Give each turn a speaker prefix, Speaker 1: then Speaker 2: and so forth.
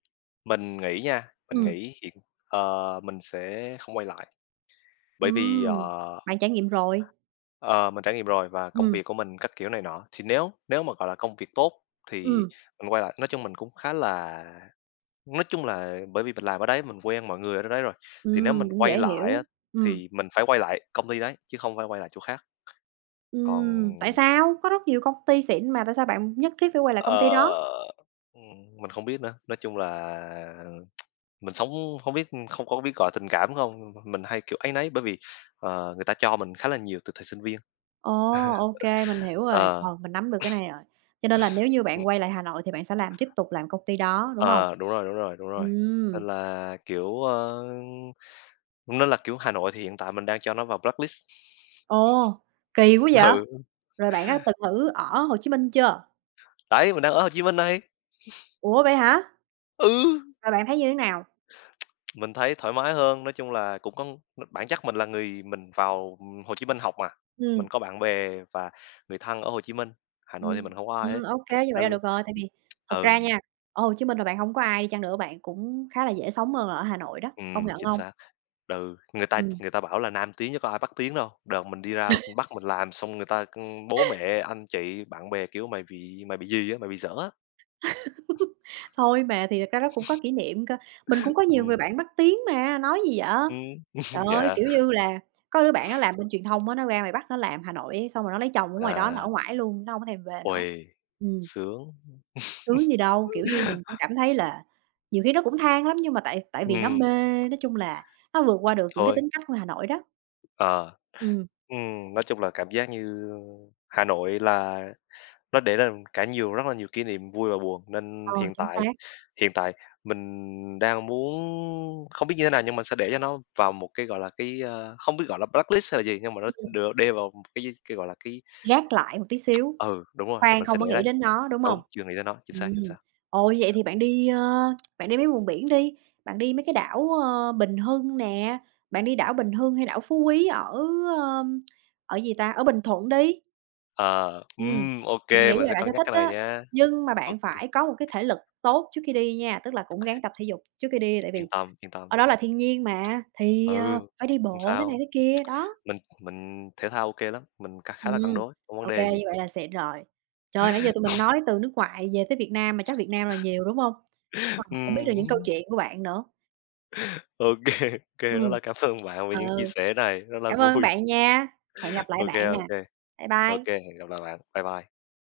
Speaker 1: Mình nghĩ nha, mình
Speaker 2: Ừm.
Speaker 1: nghĩ chuyện ờ, mình sẽ không quay lại. Bởi vì,
Speaker 2: Ừm,
Speaker 1: ờ
Speaker 2: bạn trải nghiệm rồi?
Speaker 1: ờ, mình trải nghiệm rồi và công
Speaker 2: Ừm.
Speaker 1: việc của mình các kiểu này nọ, thì nếu nếu mà, gọi là, công việc tốt, thì
Speaker 2: Ừm.
Speaker 1: mình quay lại, nói chung mình cũng khá là nói chung là bởi vì mình làm ở đấy mình quen mọi người ở chỗ đấy rồi. Thì nếu
Speaker 2: Ừm,
Speaker 1: mình
Speaker 2: cũng
Speaker 1: quay
Speaker 2: dễ
Speaker 1: lại
Speaker 2: hiểu.
Speaker 1: á,
Speaker 2: Ừm.
Speaker 1: thì mình phải quay lại công ty đấy, chứ không phải quay lại chỗ khác. Còn
Speaker 2: Ừm, tại sao? Có rất nhiều công ty xịn mà tại sao bạn nhất thiết phải quay lại công ty
Speaker 1: Ờ,
Speaker 2: đó?
Speaker 1: ừm, mình không biết nữa, nói chung là mình sống không biết, ưm, không có biết gọi tình cảm không, nhưng mà m mình hay, kiểu, áy náy. Bởi vì, ờ, người ta cho mình khá là nhiều từ thời sinh viên.
Speaker 2: Ồ, OK, mình hiểu rồi.
Speaker 1: Ờ.
Speaker 2: Ờ, mình nắm được cái này rồi, cho nên là nếu như bạn
Speaker 1: Ừm.
Speaker 2: quay lại Hà Nội thì bạn sẽ làm tiếp tục làm công ty đó, đúng hông?
Speaker 1: Ờ, đúng rồi, đúng rồi, đúng rồi. Nên
Speaker 2: Ừm.
Speaker 1: là, kiểu, a, cũng nên là, kiểu, Hà Nội thì hiện tại mình đang cho nó vào blacklist.
Speaker 2: Ồ, kì quá vậy!
Speaker 1: Ừ.
Speaker 2: Rồi bạn có từng thử ở Hồ Chí Minh chưa?
Speaker 1: Đấy, mình đang ở Hồ Chí Minh đây.
Speaker 2: Ủa, vậy hả?
Speaker 1: Ừ!
Speaker 2: Rồi bạn thấy như thế nào?
Speaker 1: Mình thấy thoải mái hơn, nói chung là cũng có n bản chất mình là người mình vào, ừm, Hồ Chí Minh học mà.
Speaker 2: Ừm.
Speaker 1: Mình có bạn bè và người thân ở Hồ Chí Minh, Hà Nội thì mình
Speaker 2: Ừm,
Speaker 1: hông có ai
Speaker 2: ừm,
Speaker 1: hết,
Speaker 2: OK, như vậy
Speaker 1: nên
Speaker 2: là
Speaker 1: l
Speaker 2: được rồi. Tại
Speaker 1: ừm,
Speaker 2: vì thật ra
Speaker 1: ừ.
Speaker 2: nha, ở Hồ Chí Minh mà bạn hông có ai đi chăng nữa, bạn cũng khá là dễ sống hơn là ở Hà Nội đó, công
Speaker 1: Ừm,
Speaker 2: nhận
Speaker 1: chính
Speaker 2: hông?
Speaker 1: xác, ừ, người ta
Speaker 2: Ừm.
Speaker 1: người ta bảo là Nam tiến chớ có ai Bắc tiến đâu. Đợt mình đi ra Bắc mình làm xong người ta, ưm, bố, mẹ, anh, chị, bạn bè, kiểu "Mày bị mày bị gì á, mày bị dở á."
Speaker 2: Thôi mà, thì thật ra nó cũng có kỷ niệm cơ. Mình cũng có nhiều người
Speaker 1: Ừm.
Speaker 2: bạn Bắc tiến mà, nói gì vậy?
Speaker 1: Ừm,
Speaker 2: Trời ơi, kiểu
Speaker 1: dạ.
Speaker 2: như là, có đứa bạn nó làm bên truyền thông á, nó ra ngoài Bắc nó làm, Hà Nội ấy, xong rồi nó lấy chồng ở ngoài đó nó ở
Speaker 1: À.
Speaker 2: ngoải luôn, nó hông có thèm về nữa.
Speaker 1: Uầy,
Speaker 2: Ừm.
Speaker 1: sướng.
Speaker 2: Sướng gì đâu, kiểu như mình cũng cảm thấy là nhiều khi nó cũng than lắm, nhưng mà tại tại vì nó
Speaker 1: Ừm.
Speaker 2: mê nói chung là nó vượt qua được những cái
Speaker 1: Thôi.
Speaker 2: tính cách của Hà Nội đó.
Speaker 1: Ờ.
Speaker 2: Ừm.
Speaker 1: Ừm, nói chung là cảm giác như, a, Hà Nội là nó để ra cả nhiều rất là nhiều kỷ niệm vui và buồn. Nên
Speaker 2: Ờ,
Speaker 1: hiện
Speaker 2: chính xác.
Speaker 1: tại hiện tại, mình đang muốn, không biết như thế nào nhưng mình sẽ để cho nó vào một cái, gọi là, cái, a, không biết gọi là blacklist hay là gì. Nhưng mà nó,
Speaker 2: Ưm,
Speaker 1: ừm,
Speaker 2: ừm.
Speaker 1: được đê vào một cái gì, cái, gọi là, cái
Speaker 2: Gác lại một tí xíu.
Speaker 1: Ừ, đúng rồi,
Speaker 2: Khoan
Speaker 1: mình sẽ
Speaker 2: không
Speaker 1: để
Speaker 2: có nghĩ
Speaker 1: đấy.
Speaker 2: đến nó, đúng hông?
Speaker 1: Đúng, chưa nghĩ tới nó, chính xác, chính
Speaker 2: Ừm,
Speaker 1: xác.
Speaker 2: ồ, vậy thì bạn đi, ơ, bạn đi mấy vùng biển đi, bạn đi mấy cái đảo, a, Bình Hưng nè, bạn đi đảo Bình Hưng hay đảo Phú Quý ở, ưm, ở, gì ta, ở Bình Thuận đi.
Speaker 1: Ờ,
Speaker 2: Ừm,
Speaker 1: ừm, OK,
Speaker 2: mình nghĩ
Speaker 1: mình
Speaker 2: là
Speaker 1: sẽ
Speaker 2: bạn
Speaker 1: cân
Speaker 2: sẽ
Speaker 1: nhắc
Speaker 2: thích
Speaker 1: cái này
Speaker 2: đó,
Speaker 1: nha.
Speaker 2: nhưng mà
Speaker 1: OK.
Speaker 2: bạn phải có một cái thể lực tốt trước khi đi nha. Tức là cũng ráng tập thể dục trước khi đi đi, tại
Speaker 1: Yên
Speaker 2: vì
Speaker 1: tâm, yên tâm.
Speaker 2: ở đó là thiên nhiên mà, thì, ờ,
Speaker 1: Ừ,
Speaker 2: phải đi
Speaker 1: không
Speaker 2: bộ thế này
Speaker 1: sao.
Speaker 2: thế kia, đó.
Speaker 1: Mình mình thể thao OK lắm, mình cá khá là cân
Speaker 2: Ừm,
Speaker 1: đối, không vấn
Speaker 2: OK,
Speaker 1: đề gì.
Speaker 2: như vậy là xịn rồi. Trời ơi, nãy giờ tụi mình nói từ nước ngoài về tới Việt Nam mà chắc Việt Nam là nhiều, đúng hông? Wow! Cũng biết được
Speaker 1: Ừm.
Speaker 2: những câu chuyện của bạn nữa.
Speaker 1: OK, OK, rất
Speaker 2: Ừm.
Speaker 1: là cảm ơn bạn vì
Speaker 2: Ờ.
Speaker 1: những chia sẻ này, rất là
Speaker 2: Cảm ơn
Speaker 1: vui.
Speaker 2: bạn nha, hẹn gặp lại
Speaker 1: OK,
Speaker 2: bạn nè.
Speaker 1: OK.
Speaker 2: Bye
Speaker 1: OK,
Speaker 2: bye!
Speaker 1: hẹn gặp lại bạn, bye bye.